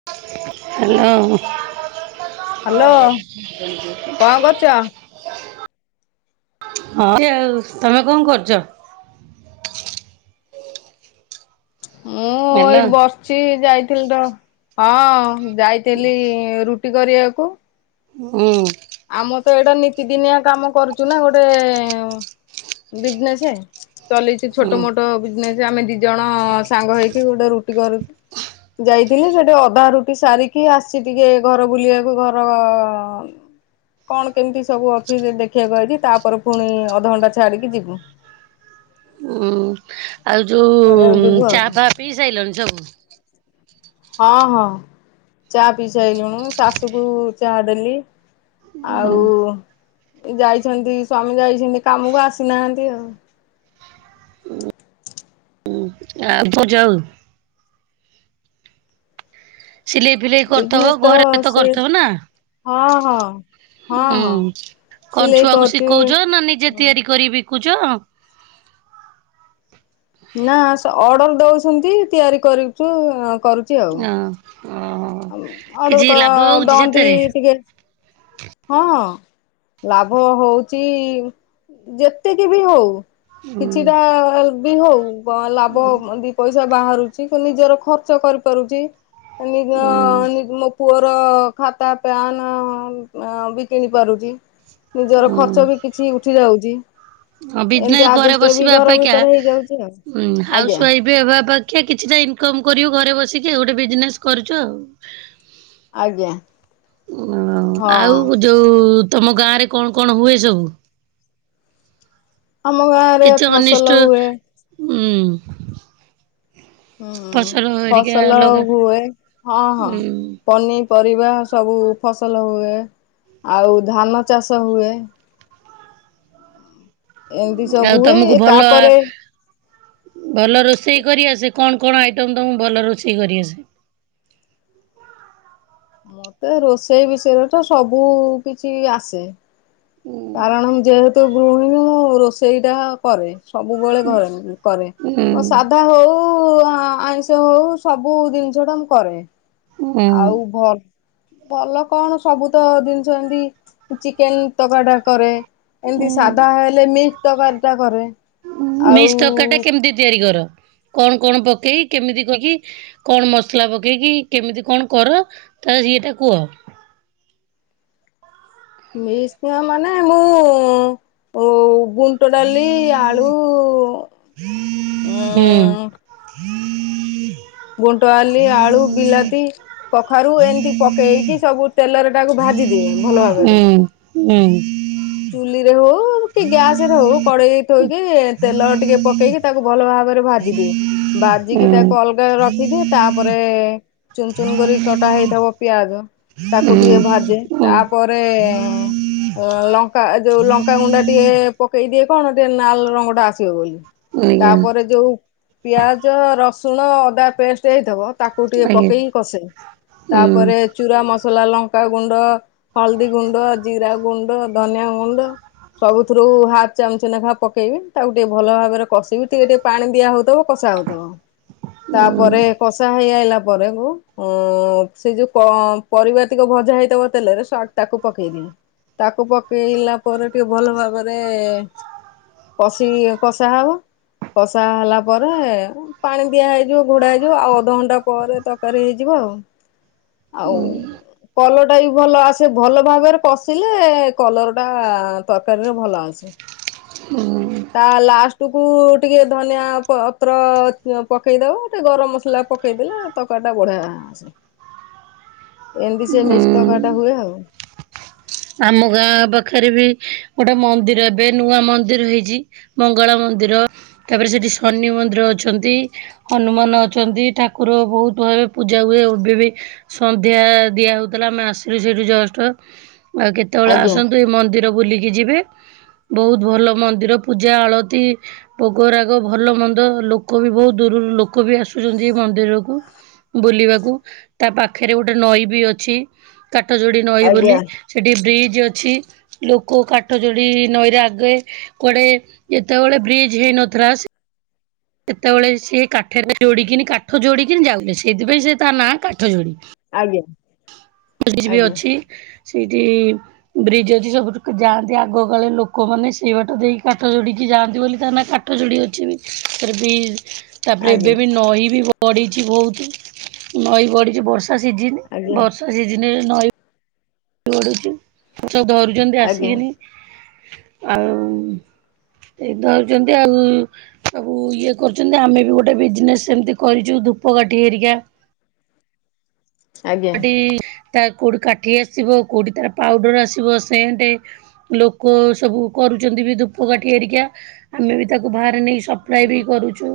[inaudible] Hello. ହଁ hello ଏମିତି କଣ କରୁଛ? ଆଉ ତମେ କଣ କରୁଛ? ମୁଁ ହ୍ୟାଲୋ ଏଇଠି ବସିଛି ଯାଇଥିଲି ତ ହଁ ଯାଇଥିଲି ରୁ ଟି କରିବାକୁ। ହୁଁ। ଆମ ତ ଏଇଟା ନିତିଦିନିଆ କାମ କରୁଛୁ ନା ଗୋଟେ ବିଜନେସ୍ ଚଲିେଇଛୁ ହୁଁ। ଛୋଟ ମୋଟ ବିଜିନେସ ଆମେ ଦି ଜଣ ସାଙ୍ଗ ହେଇକି ଗୋଟେ ରୁଟି କରୁ ଯାଇଥିଲି ସେଠି ଅଧା ରୁଟି ସାରିକି ଆସି ଟିକେ ଘର ବୁଲିବାକୁ ଘର ଉଁ କଣ କେମିତି ସବୁ ଅଛି ଦେଖିବାକୁ ଆଇଲି ତାପରେ ପୁଣି ଅଧଘଣ୍ଟା ଛାଡିକି ଯିବୁ। ହୁଁ ଆଉ କରିବାକୁ ଯୋଉ ଯିବୁ ଆଉ ଚା ପା ପିଇ ସାରିଲଣି ସବୁ ହଁ ହଁ ଚା ପିଇସାଇଲୁଣୁ ଶାଶୁକୁ ଚା ଦେଲି, ଆଉ ଯାଇଛନ୍ତି ସ୍ଵାମୀ ଯାଇଛନ୍ତି କାମକୁ ଆସିନାହାନ୍ତି ଆଉ ଆ ଭଜାଉ [unintelligible] [inaudible] ସିଲେଇ ଫିଲେଇ କରିଥବ ବିଜନେସ୍ ଘରେ ତ ସେ କରିଥବ ନା ହଁ ହଁ ହଁ ହୁଁ ହଁ କଣ ସିଲେଇ ଛୁଆଙ୍କୁ କରୁଛି ଶିଖଉଛ ନା ନିଜେ ତିଆରି କରି ବିକୁଚ଼ ନା ଅର୍ଡର ଦଉଛନ୍ତି ତିଆରି କରୁଛୁ କରୁଛି ଆଉ ଓୋ କିଛି ଅର୍ଡର ଲାଭ ହଉଛି ଦଅନ୍ତି ସେଥେରେ ଟିକେ ହଁ ଲାଭ ହଉଛି ଯେତିକି ବି ହଉ ହୁଁ କିଛିଟା ବି ହଉ ଲାଭ ଦି ପଇସା ବାହାରୁଚି ନିଜର ଖର୍ଚ୍ଚ କରିପାରୁଚି ନିଜ ହୁଁ ପୁଅର ଖାତା ପ୍ୟାନ ବି କିଣି ପାରୁଚି। ନିଜର ହୁଁ। ଖର୍ଚ୍ଚ ବି କିଛି ଉଠି ଯାଉଚି। ହଁ ବିଜନେସ୍ ଘରେ ବସିବା ଅପେକ୍ଷା ହେଇଯାଉଛି ଆଉ ହାଉସ ଆଜ୍ଞା ୱାଇଫ୍ ଏବେ ବା ପାଖିଆ କିଛିଟା ଇନକମ କରିବୁ ଘରେ ବସିକି ଗୋଟେ ବିଜନେସ କରୁଛୁ ଆଉ ଆଜ୍ଞା ହଁ ଯୋଉଁ ତମ ଗାଁ ରେ କଣ କଣ ହୁଏ ସବୁ ଆମ ଗାଁ ରେ ଫସଲ ହୁଏ ହୁଁ। ହୁଁ ହେରିକା ଫସଲ ଲଗା ହୁଏ। ହଁ ହଁ ଉଁ ପନି। ପରିବା ସବୁ ଫସଲ ହୁଏ ଆଉ ଧାନ ଚାଷ ହୁଏ। ଏମିତି ଆଉ ସବୁ ତମକୁ ହୁଏ ଭଲ ତାପରେ। ଭଲ ରୋଷେଇ କରିଆସେ। କଣ କଣ ଆଇଟମ ତମକୁ ଭଲ ରୋଷେଇ କରିଆସେ? ମତେ ରୋଷେଇ ବିଷୟରେ ତ ସବୁ କିଛି ଆସେ। କାରଣ ମୁଁ ଯେହେତୁ ଗୃହିଣୀ ରୋଷେଇ ଟା କରେ। ସବୁବେଳେ ଘରେ କରେ ଉଁ ମ ସାଧା ହଉ ଆଇ। ସେ ହଉ ସବୁ ଜିନିଷ ଟା ମୁଁ କରେ। ଉଁ ଆଉ ଭଲ। ଭଲ କଣ। ସବୁ ତ ଜିନିଷ ଏମିତି ଚିକେନ ତକାରଟା କରେ। ଉଁ ଏମିତି ସାଧା ହେଲେ ମିକ୍ସ ତକାରୀ ଟା କରେ। ଆଉ ମିକ୍ସ ତରକାରି ଟା କେମିତି ତିଆରି କର? କଣ କଣ ପକେଇ କେମିତି କରିକି? କଣ ମସଲା ପକେଇକି କେମିତି କଣ କର ତ ସେଇଟା କୁଅ? ମେକ୍ସ ଟା ମାନେ ମୁଁ ଗୁଣ୍ଟ ଡାଲି ଆଳୁ। ଉଁ। [inaudible] [inaudible] ଗୁଣ୍ଟ ଆଲି ଆଳୁ ବିଲାତି କଖାରୁ ଏମିତି ପକେଇକି ସବୁ ତେଲରେ ତାକୁ ଭାଜି ଦିଏ ଭଲ ଭାବରେ। ହୁଁ। ଚୁଲି ରେ ହଉ କି ଗ୍ୟାସ ରେ ହଉ କଡେଇରେ ଥୋଇକି ତେଲ ଟିକେ ପକେଇକି। ତାକୁ ଭଲ ଭାବରେ ଭାଜି ଦିଏ। ଭାଜିକି ତାକୁ ଅଲଗା ରଖିଦିଏ ତାପରେ। ଚୁନ୍ ଚୁନ୍ କରିକି କଟା ହେଇଥିବ ପିଆଜ। ତାକୁ ଟିକେ ଭାଜେ ତାପରେ ଲ। ଯୋଉ ଲଙ୍କାଗୁଣ୍ଡା ଟିକେ ପକେଇ ଦିଏ କଣ ଟିକେ ନାଲ୍ ରଙ୍ଗ ଟା ଆସିବ ବୋଲି। ଆଜ୍ଞା ତାପରେ ଯୋଉ ପିଆଜ ରସୁଣ ଅଦା ପେଷ୍ଟ ହେଇଥିବ। ତାକୁ ଟିକେ ଆଜ୍ଞା ପକେଇ କସେ। ଉଁ, ତାପରେ ଚୁରା ମସଲା ଲଙ୍କାଗୁଣ୍ଡ, ହଳଦୀ ଗୁଣ୍ଡ, ଜିରା ଗୁଣ୍ଡ। ଧନିଆ ଗୁଣ୍ଡ। ସବୁଥିରୁ ହାଫ ଚାମଚ ନେଖା ପକେଇବି। ତାକୁ ଟିକେ ଭଲ ଭାବରେ କଷିବି ଟିକେ ଟିକେ। ପାଣି ଦିଆ ହଉଥିବ କଷା ହଉଥିବ। ଉଁ, ତାପରେ କଷା ହେଇ ଆଇଲା ପରେ କୁ। ଉଁ ସେଇ ଯୋଉ ପ ପରିବାତିକ ଭଜା ହେଇଥିବ ତେଲରେ ସ ତାକୁ ପକେଇଦିଏ। ତାକୁ ପକେଇଲା ପରେ ଟିକେ ଭଲ ଭାବରେ। କଷି କଷା ହବ। କଷା ହେଲା ପରେ ପାଣି ଦିଆ ହେଇଯିବ ଘୋଡା ହେଇଯିବ ଆଉ ଅଧଘଣ୍ଟା ପରେ ତକାରୀ ହେଇଯିବ ଆଉ। ଆଉ। କଲରଟା ବି ଭଲ ଆସେ ଭଲ ଭାବରେ କଶିଲେ କଲର ଟା ତରକାରୀରେ ଭଲ ଆସେ। ହୁଁ। ତା ଲାଷ୍ଟ କୁ ଟିକେ ଧନିଆ ପତ୍ର ପକେଇ ଦବ। ଟିକେ ଗରମ ମସଲା ପକେଇଦେଲେ ତରକାରୀ ଟା ବଢିଆ ଆସେ। ଏମିତି ସେ ଉଁ. ମିଶ୍ ତକାରି ଟା ହୁଏ ଆଉ। ଆମ ଗାଁ ପାଖରେ ବି ଗୋଟେ ମନ୍ଦିର ଏବେ ନୂଆ ମନ୍ଦିର ହେଇଛି। ମଙ୍ଗଳା ମନ୍ଦିର, ତାପରେ ସେଠି ଶନି ମନ୍ଦିର ଅଛନ୍ତି। ହନୁମାନ ଅଛନ୍ତି ଠାକୁର ବହୁତ ଭାବେ ପୂଜା ହୁଏ ଏବେ ବି। ସନ୍ଧ୍ୟା ଦିଆ ହଉଥିଲା। ଆମେ ଆସିଲୁ ସେଠୁ ଜଷ୍ଟ। ଆଉ କେତେବେଳେ ଆଜ୍ଞା ଆସନ୍ତୁ ଏ ମନ୍ଦିର ବୁଲିକି ଯିବେ। ବୋହୁତ୍ ଭଲ ମନ୍ଦିର ପୂଜା ଆଳତି ଭୋଗ ରାଗ ଭଲ ମନ୍ଦ ଲୋକ ବି ବହୁତ ଦୂରରୁ ଲୋକ ବି ଆସୁଛନ୍ତି ଏଇ ମନ୍ଦିରକୁ। ବୁଲିବାକୁ। ତା ପାଖରେ ଗୋଟେ ନଈ ବି ଅଛି କାଠ ଯୋଡି ନଈ ବୋଲି ଆଜ୍ଞା ସେଠି ବ୍ରିଜ୍ ଅଛି। ଲୋକ କାଠ ଯୋଡି ନଈରେ ଆଗେ କୁଆଡେ ଯେତେବେଳେ ବ୍ରିଜ ହେଇନଥିଲା ସେତେବେଳେ ସେ କାଠରେ ଯୋଡିକିନି କାଠ ଯୋଡିକିନି ଯାଉଥିଲେ ସେଇଥିପାଇଁ ସେ ତା ନାଁ କାଠ ଯୋଡି। ଆଜ୍ଞା। ବ୍ରିଜ୍ ବି ଅଛି ସେଇଠି ବ୍ରିଜ୍ ଅଛି ସବୁଠୁ ଯାଆନ୍ତି ଆଗକାଳେ ଲୋକମାନେ ସେଇ ବାଟ ଦେଇକି କାଠ ଯୋଡିକି ଯାଆନ୍ତି ବୋଲି ତା କା କାଠ ଯୋଡି ଅଛି ଫିର ବି ତାପରେ ଏବେ ଆଜ୍ଞା ବି ନଈ ବି ବଢ଼ିଛି ବହୁତ ନଈ ବଢ଼ିଛି ବର୍ଷା ସିଜନ୍ ଆଜ୍ଞା ବର୍ଷା ଆଜି ଦିନରେ ନଈ ଛି ସବୁ ଧରୁଛନ୍ତି ଆଜ୍ଞା ଆସିକିନି ଆଉ ସେଇ ଧରୁଛନ୍ତି ଆଉ ସବୁ ଇଏ କରୁଛନ୍ତି। ଆମେ ବି ଗୋଟେ ବିଜନେସ୍ ସେମିତି କରିଛୁ ଧୂପକାଠି ହେରିକା ଆଜ୍ଞା ଆଜ୍ଞା ତ କୋଉଠି କାଠି ଆସିବ କୋଉଠି ତାର ପାଉଡର ଆସିବ ସେଣ୍ଟେ ଲୋକ ସବୁ କରୁଛନ୍ତି ବି ଧୂପ କାଠି ଆରିକା ଆମେ ବି ତାକୁ ବାହାରେ ନେଇ ସ ଟ୍ରାଏ ଆଜ୍ଞା ବି କରୁଛୁ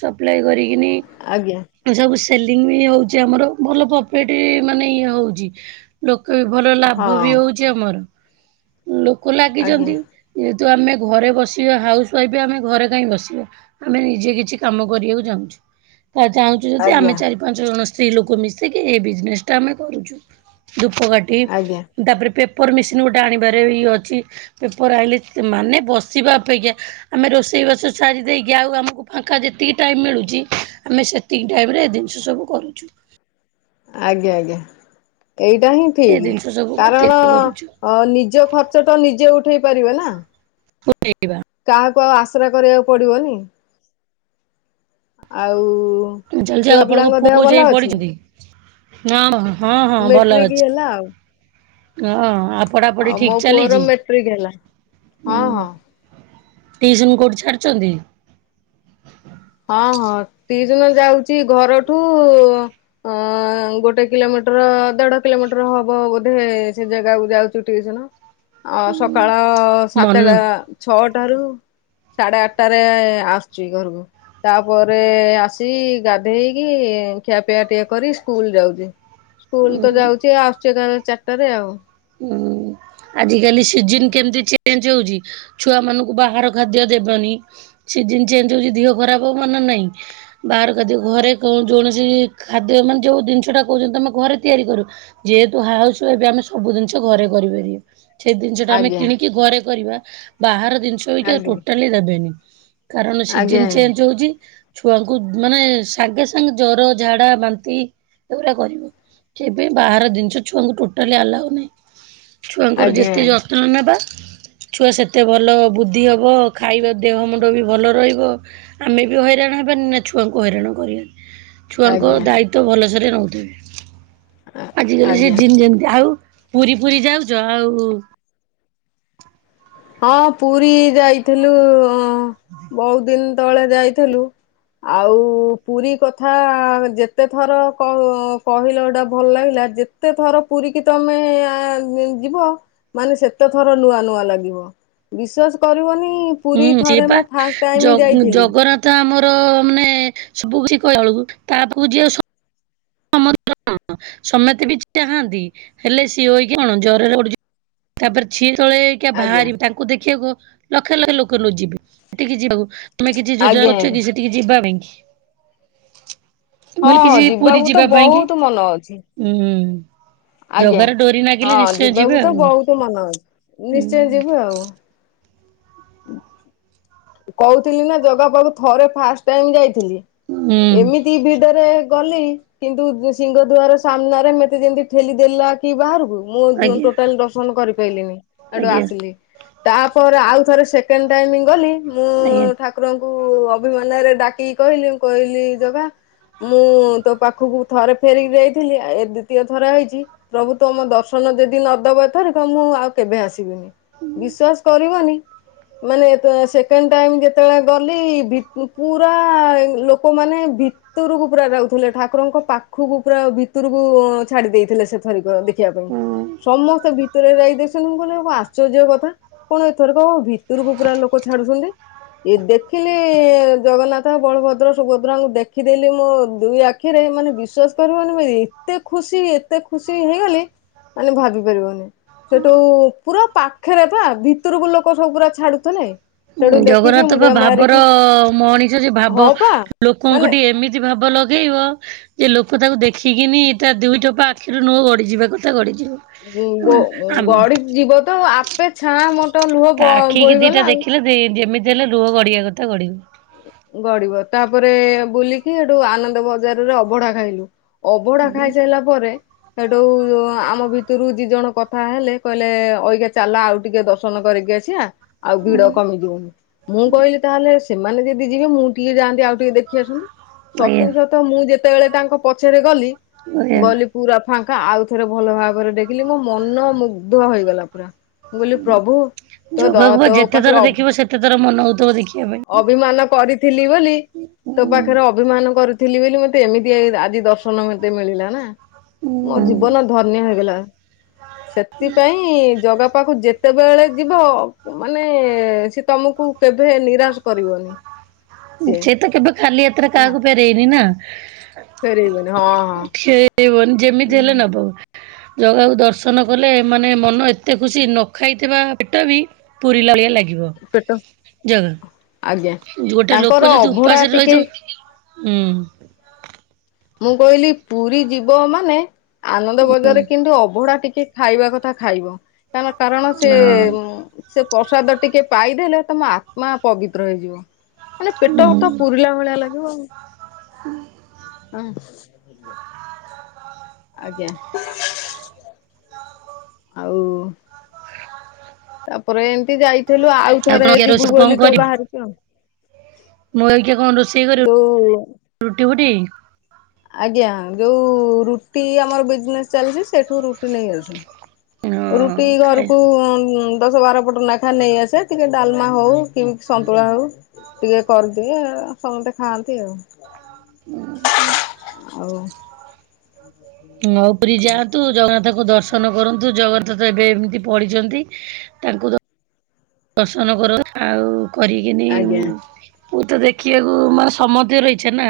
ସପ୍ଲାଏ କରିକିନି ଆଜ୍ଞା ସବୁ ସେଲିଙ୍ଗ ବି ହଉଛି ଆମର। ଭଲ ପଫିଟ ମାନେ ଇଏ ହଉଛି। ଲୋକ ବି ଭଲ ଲାଭ ବି ହଁ ହଉଛି। ଏଠି ଆମର ଲୋକ ଆଜ୍ଞା ଲାଗିଛନ୍ତି। ଯେହେତୁ ଆମେ ଘରେ ବସିବା ହାଉସ ୱାଇଫ୍ ଆମେ ଘରେ କାହିଁ ବସିବା? ଆମେ ନିଜେ କିଛି କାମ କରିବାକୁ ଚାହୁଁଛୁ। ତା ଚାହୁଁଛୁ ଯି ଆମେ ଆଜ୍ଞା ଚାରି ପାଞ୍ଚ ଜଣ ସ୍ତ୍ରୀ ଲୋକ ମିଶିକି ଏଇ ବିଜନେସ୍ ଟା ଆମେ କରୁଛୁ। ଧୂପ କା ଆଜ୍ଞା ତାପରେ ପେପର ମେସିନ ଗୋଟେ ଆଣିବାରେ ଇଏ ଅଛି ପେପର ଆଇିଲ ମାନେ ବସିବା ଅପେକ୍ଷା ଆମେ ରୋଷେଇବାସ ସାରି ଦେଇକି ଆଉ ଆମକୁ ଫାଙ୍କା ଯେତିକି ଟାଇମ୍ ମିଳୁଛି ଆମେ ସେତିକି ଟାଇମ୍ ରେ ଏ ଜିନିଷ ସବୁ କରୁଛୁ। ଆଜ୍ଞା ଆଜ୍ଞା। ଏଇଟା ହିଁ ଏ ଠିକ୍ ଜିନିଷ ସବୁ କାରଣ ତିଆରି କରୁଛୁ ନିଜ ଖ ସେ ତ ନିଜେ ଉଠେଇ ପାରିବ ନା? ପଠେଇବା। କାହାକୁ ଆଉ ଆଶ୍ର କରିବାକୁ ପଡିବନି ଆଉ ଚାଲିଛି ଆଉ ଛୁଆ ଆପଣଙ୍କ ପିଲାଙ୍କ ପୁଅ ଦେହ କୋଉ ଯାଏଁ ଭଲ ଅଛି? ପଢିଛନ୍ତି ହଁ ହଁ ହଁ ଭଲ ମେଟ୍ରିକ ଅଛି ହେଲା ହ ହଉ ମୋ ପୁଅର ମେଟ୍ରିକ ହେଲା, ହଁ ହଁ। ଟିଉସନ୍ କଉଠି ଛାଡୁଛନ୍ତି? ହଁ ହଁ ଟିଉସନ ଯାଉଛି ଘରଠୁ ଅ ଗୋଟେ କିଲୋମିଟର ଦେଢ କିଲୋମିଟର ହବ ବୋଧେ ସେ ଜାଗାକୁ ଯାଉଛି ଟିଉସନ ଅ ସକାଳ ସାତଟା ଛଅଟାରୁ ସାଢେ ଆଠଟାରେ ଆସୁଛି ଘରକୁ ତାପରେ ଆସି ଗାଧେଇକି ଖିଆପିଆ ଟଟିଆ କରି ସ୍କୁଲ ଯାଉଛି। ସ୍କୁଲ ତ ମନ ଯାଉଛି ଆସୁଛି ଚାରିଟାରେ ଆଉ। ହୁଁ [inaudible] ଆଜି କାଲି ସିଜନ କେମିତି ଚେଞ୍ଜ ହଉଛି ଛୁଆ ମାନଙ୍କୁ ବାହାର ଖାଦ୍ୟ ଦେବନି। ସିଜନ ଚେଞ୍ଜ ହଉଛି ଦେହ ଖରାପ ହ ମାନ ନାଇଁ। ବାହାର ଖାଦ୍ୟ ଘରେ କୌଣସି ଖାଦ୍ୟ ମାନେ ଯେଉଁ ଜିନିଷଟା କହୁଛନ୍ତି ତୁମେ ଘରେ ତିଆରି କରୁ। ଯେହେତୁ ହଉଛୁ ଏବେ ଆମେ- ସବୁ ଜିନିଷ ଘରେ କରିପାରିବା ସେଇ ଜିନିଷ ଟା ଆମେ ଆଜ୍ଞା କିଣିକି ଘରେ କରିବା ବାହାର ଜିନିଷ ସେଗୁଡା ଆଜ୍ଞା ତୋଟାଳି ଦେବେନି ନି କାରଣ ଆଜ୍ଞା ସିଜିନି ଚେଞ୍ଜ ହଉଛି। ଛୁଆଙ୍କୁ ମାନେ ସାଙ୍ଗେ ସାଙ୍ଗେ ଜର ଝାଡା ବାନ୍ତି ଏଗୁଡା କରିବ। ସେଇପାଇଁ ବାହାର ଜିନିଷ ଛୁଆଙ୍କୁ ଟୋଟାଲି ଆଲାଉ ନାହିଁ ଛୁଆଙ୍କର ଆଜ୍ଞା ଯେତେ। ହ ନବା। ଛୁଆ ସେତେ ଭଲ ବୁଦ୍ଧି ହବ ଖାଇବା ଦେହ ମୁଣ୍ଡ ବି ଭଲ ରହିବ। ଆମେ ବି ହଇରାଣ ହେବାନି ନା ଛୁଆଙ୍କୁ ହଇରାଣ କରିବାନି। ଛୁଆଙ୍କ ଆଜ୍ଞା ଆଜ୍ଞା ଦାୟିତ୍ଵ ଭଲସରେ ନେଉଥିବେ ଆଜିକାଲି ସେ ଆଜ୍ଞା। ଜିନ ଯେମିତି ଆଉ। ପୁରୀ ପୁରୀ ଯାଉଛ ଆଉ। ହଁ ପୁରୀ ଯାଇଥିଲୁ ବହୁତ ଦିନ ତଳେ ଯାଇଥିଲୁ। ଆଉ ପୁରୀ କଥା ଯେତେ ଥର କହିଲ ଗଟା ଭଲ ଲାଗିଲା ଯେ। ଯେତେ ଥର ପୁରୀିକି ତମେ ଯିବ ମାନେ ସେତେ ଥର ନୂଆ ନୂଆ ଲାଗିବ। ବିଶ୍ଵାସ କରିବନି। ହୁଁ ପୁରୀ ସେ ଥରେ ବା ମୁଁ ଫାଷ୍ଟ ଜ ଟାଇମ ଯାଇଥିଲି ଜଗନ୍ନାଥ। ତ ଆମର ମାନେ ସବୁ କିଛି କହିଲ ବେଳକୁ ତା ପାଖକୁ ଯିଏ ଆଉ। ସମ କଣ ସମେସ୍ତେ ବି ଚାହାନ୍ତି ହେଲେ ସିଏ ହେକି କଣ ଜରରେ ପଡୁଛି। ତାପରେ ଛିିଅ ତଳେ! ଟିକେ ଆଜ୍ଞା। ବାହାରିବି ତାଙ୍କୁ ଦେଖିବାକୁ ଲକ୍ଷ ଲକ୍ଷ ଲୋକ ନ ଯିବେ ସେ ଯିବା। ତମେ କିଛି ଯୋଜ ଆଜ୍ଞା କରୁଛ ଆଜ୍ଞା କି ସେ ଟିକେ ଯିବା ପାଇଁ କି। ମୁଁ ହଁ କହିଲି ହଁ କିଛି ପୁରୀ ଯିବାକୁ- ତ ଯିବା ପାଇଁ କି ବହୁତ ମନ ଅଛି ଉୁଁ ଜଗାରେ ଡୋରି ନାଗିଲେ ନିଶ୍ଚୟ ଯିବେ ଆଉ। ତୁ ମନ ଅଛି ହୁଁ ନିଶ୍ଚୟ ଯିବୁ ଆଉ। ଆଚଛା [inaudible] [unintelligible] କହୁଥିଲି ନା ଜଗା ପାଖକୁ ଥରେ ଫାଷ୍ଟ ଟାଇମ ଯାଇଥିଲି। ହୁଁ ଏମିତି ଭିଡରେ ଗଲି। କିନ୍ତୁ ସିଂହ ଦୁଆର ସାମ୍ନାରେ ମତେ ଯେମିତି ଠେଲିଦ ଦେଲା। କି ବାହାରକୁ ମୁଁ ଆଜ୍ଞା। ଟୋଟାଲ ଦର୍ଶନ କରିପାରଲିିନି ଏଠୁ ଆଜ୍ଞା ଆସିଲି। ତାପରେ ଆଉ ଥରେ ସେକେଣ୍ଡ ଟାଇମ ଗଲି ମୁଁ ଆଜ୍ଞା ଠାକୁର! ଠାକୁରଙ୍କୁ ଅଭିମାନ ରେ ଡାକିକି କହିଲି ମୁ କହିଲି ଜଗା! ମୁଁ ତୋ ପାଖକୁ ଥରେ ଫେରିକି ଯାଇଥିଲି ଆ ଏ ଦ୍ଵିତୀୟ ଥର ହେଇଛି। ପ୍ରଭୁ ତମ ଦର୍ଶନ ଯଦି ନଦବଥରେ କ ମୁଁ ଆଉ- କେବେ ଆସିବିନି ବିଶ୍ଵାସ କରିବନି ମାନେ- ସେକେଣ୍ଡ ଟାଇମ୍ ଯେତେବେଳେ ଗଲି ପୁରା ଲୋକମାନେ ଭିତରକୁ ପୁରା ରହୁଥିଲେ ଠାକୁରଙ୍କ ପାଖକୁ ପୁରା ଭିତରକୁ ଛାଡି ଦେଇଥିଲେ ସେ। ଦେଖିବା ପାଇଁ ହୁଁ। ସମସ୍ତେ ଭିତରେ ଯାଇ ଦେସ କହଲେ ଆଶ୍ଚର୍ଯ୍ୟ କଥା। କଣ ଏଥର କହ ଭିତରକୁ ପୁରା ଲୋକ ଛାଡୁଛନ୍ତି। ଇ ଦେଖିଲି ଜଗନ୍ନାଥ ବଳଭଦ୍ର ସୁଭଦ୍ରାଙ୍କୁ ଦେଖିଦଲି ମୁଁ ଦୁଇ ଆଖୀ ଆିରେ ମାନେ ବିଶ୍ଵାସ କରିବନି ଏତେ ଖୁସି ଏତେ ଖୁସି ହେଇଗଲି। ମାନେ ଭାବି ପାରିବନି। ସେଠୁ ପୁରା ପାଖରେ ବା ଭିତରକୁ ଲୋକ ସବୁ ପୁରା ଛାଡୁଥନାଇ। ଜଗନ୍ନାଥ ବା ଭାବର ମଣିଷ ଯେ ଭାବ ହଁ ପା ମାନେ ଲୋକଙ୍କଠି ଏମିତି ଭାବ ଲଗେଇବ ଯେ ଲୋକ ତାକୁ ଦେଖିକିନି ତା ଦୁଇଟୋପା ଆଖିରୁ ନୁହଁ ଗଡିଯିବା କଥା ଗଡିଯିବ। ଗ ଆମେ ଗଡ଼ି ଯିବ ତ ଆପେ ଛାଆଁ ମୋଟ ଲୁହ ତା ଆଖିକି ଦିଟା ବୋହିଗଲା ଆଉ। ଦେଖିଲେ ଯେମିତି ହେଲେ ଲୁହ ଗଡ଼ିବା କଥା ଗଡିବ। ଗଡିବ ତାପରେ ବୁଲିକି ଏଠୁ ଆନନ୍ଦ ବଜାରରେ ଅବଢା ଖାଇଲୁ। ଅଭଡା ଖାଇସାରିଲା ପରେ ସେଠୁ ଆମ ଭିତରୁ ଦି ଜଣ କଥା ହେଲେ କହିଲେ ଅଇଗା ଚାଲା ଆଉ ଟିକେ ଦର୍ଶ ନ କରିକି ଆସିବା ଆଉ ଭିଡ଼ କମିଯିବନି ମୁଁ କହିଲି ତାହେଲେ ସେମାନେ ବି ଯିବେ ମୁଁ ଟିକେ ଯାଆନ୍ତି ଆଉ ଟିକେ ଦେଖି ଆସନ୍ତି ଆଜ୍ଞା ସତକୁ ସତ ମୁଁ ଯେତେବେଳେ ତାଙ୍କ ପଛରେ ଗଲି ଆଜ୍ଞା। ଗଲି। ପୁରା ଫାଙ୍କା ଆଉ ଥରେ ଭଲ ଭାବରେ ଦେଖିଲି ମୋ ମନ ମୁଗ୍ଧ ହେଇଗଲା ପୁରା। ମୁଁ କହିଲି ପ୍ରଭୁ ତୋ ଦ ଜଗାକୁ ବା ତୋ ଯେତେ ପାଖରେ ଥର ଅ ଦେଖିବ ସେତେ ଥର ମନ ହଉଥିବ ଦେଖିବା ପାଇଁ। ଅଭିମାନ କରିଥିଲି ବୋଲି। ତୋ ପାଖରେ ହୁଁ। ଅଭିମାନ କରିଥିଲି ବୋଲି ମତେ ଏମିତି ଆଜି ଦର୍ଶନ ମତେ ମିଳିଲା ନା। ମୋ ଜୀବନ ଧନ୍ୟ ହେଇଗଲା। ସେଥିପାଇଁ ଜଗା ପାଖକୁ ଯେତେବେଳେ ଯିବ ମାନେ ସେ ତମକୁ କେବେ ନିରାଶ କରିବନି। ସିଏ ସେ ତ କେବେ ଖାଲି ହାତରେ କାହାକୁ ଫେରେଇନି ନା। ଫେରଇବନି ହଁ। ହଁ। ଠିଆଇବନି ଯେମିତି ହେଲେ ହୁଁ। ନବ ଜଗାକୁ ଦର୍ଶନ କଲେ ମାନେ ମନ ଏତେ ଖୁସି ନ ଖାଇଥିବା ପେଟ ବି ପୁରିଲାଭଳିଆ ଲାଗିବ। ପେଟ ଜ ଆଜ୍ଞା ଗୋଟେ ତାଙ୍କର ଲୋକ ଯଦି ଅଭଢା ଉପାସରେ ଟିକେ ରହିଥିବ। ହୁଁ। ମୁଁ କହିଲି ପୁରୀ ଯିବ ମାନେ ଆନନ୍ଦ ବଜାରରେ କିନ୍ତୁ ଅଭଢା ଟିକେ ଖାଇବା କଥା ଖାଇବ ତାମ କାରଣ ସେ ସେ ପ୍ରସାଦ ଟିକେ ପାଇଦେଲେ ତମ ଆତ୍ମା ପବିତ୍ର ହେଇଯିବ ମାନେ ହୁଁ। ପେଟଟ ପୁରିଲା ଭଳିଆ ଲାଗିବ ଆଉ। ହଁ। ଆଜ୍ଞା ଆଉ ତାପରେ ଏମିତି ଯାଇଥିଲୁ ଆଉ ଥରେ କଣ ଯିବୁ ରୋଷେଇ କଣ ବୋଲି ତ କରିବ ବାହାରିଛ ଆଉ। ମୁଁ ଏଇଟା କଣ ରୋଷେଇ ଯୋଉ କରିବ ରୁଟି ଫୁଟି? ଆଜ୍ଞା ଯୋଉ ରୁଟି ଆମର ବିଜନେସ୍ ଚାଲିଛି ସେଠୁ ରୁଟି ନେଇ ଆସୁ। ହଁ ରୁଟି ଖାଏ। ଘରକୁ ଦଶ ବାର ପଟ ନାଖା ନେଇ ଆସେ ଟିକେ ଡାଲମା ହଉ କେମିତି ସନ୍ତୁଳା ହଉ ଟିକେ କରିଦିଏ ସମସ୍ତେ ଖାଆନ୍ତି ଆଉ। ଉ ହୁଁ। ଆଉ [inaudible] ହ ମୋ ପରି ଯାଆନ୍ତୁ ଜଗନ୍ନାଥଙ୍କୁ ଦର୍ଶନ କରନ୍ତୁ ଜଗନ୍ନାଥ ଏବେ ଏମିତି ପଢ଼ିଛନ୍ତି ତାଙ୍କୁ ଦ ର୍ଶନ କର ଆଉ କରିକିନି ଆଜ୍ଞା। ପୁ ତ ଦେଖିବାକୁ ମାନେ ସମସ୍ତିଙ୍କର ଇଛା ନା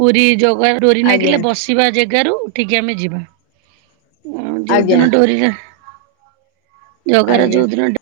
ପୁରୀ ଜଗା ଡୋରି ଆଜ୍ଞା ନାଗିଲେ ବସି ଯିବା ଜାଗାରୁ ଉଠିକି ଆମେ ଯିବୁ ଆଜ୍ଞା ଯୋଉଦିନ ଡୋରି ଜଗାର ଆଜ୍ଞା। ଯୋଉଦିନ ଡ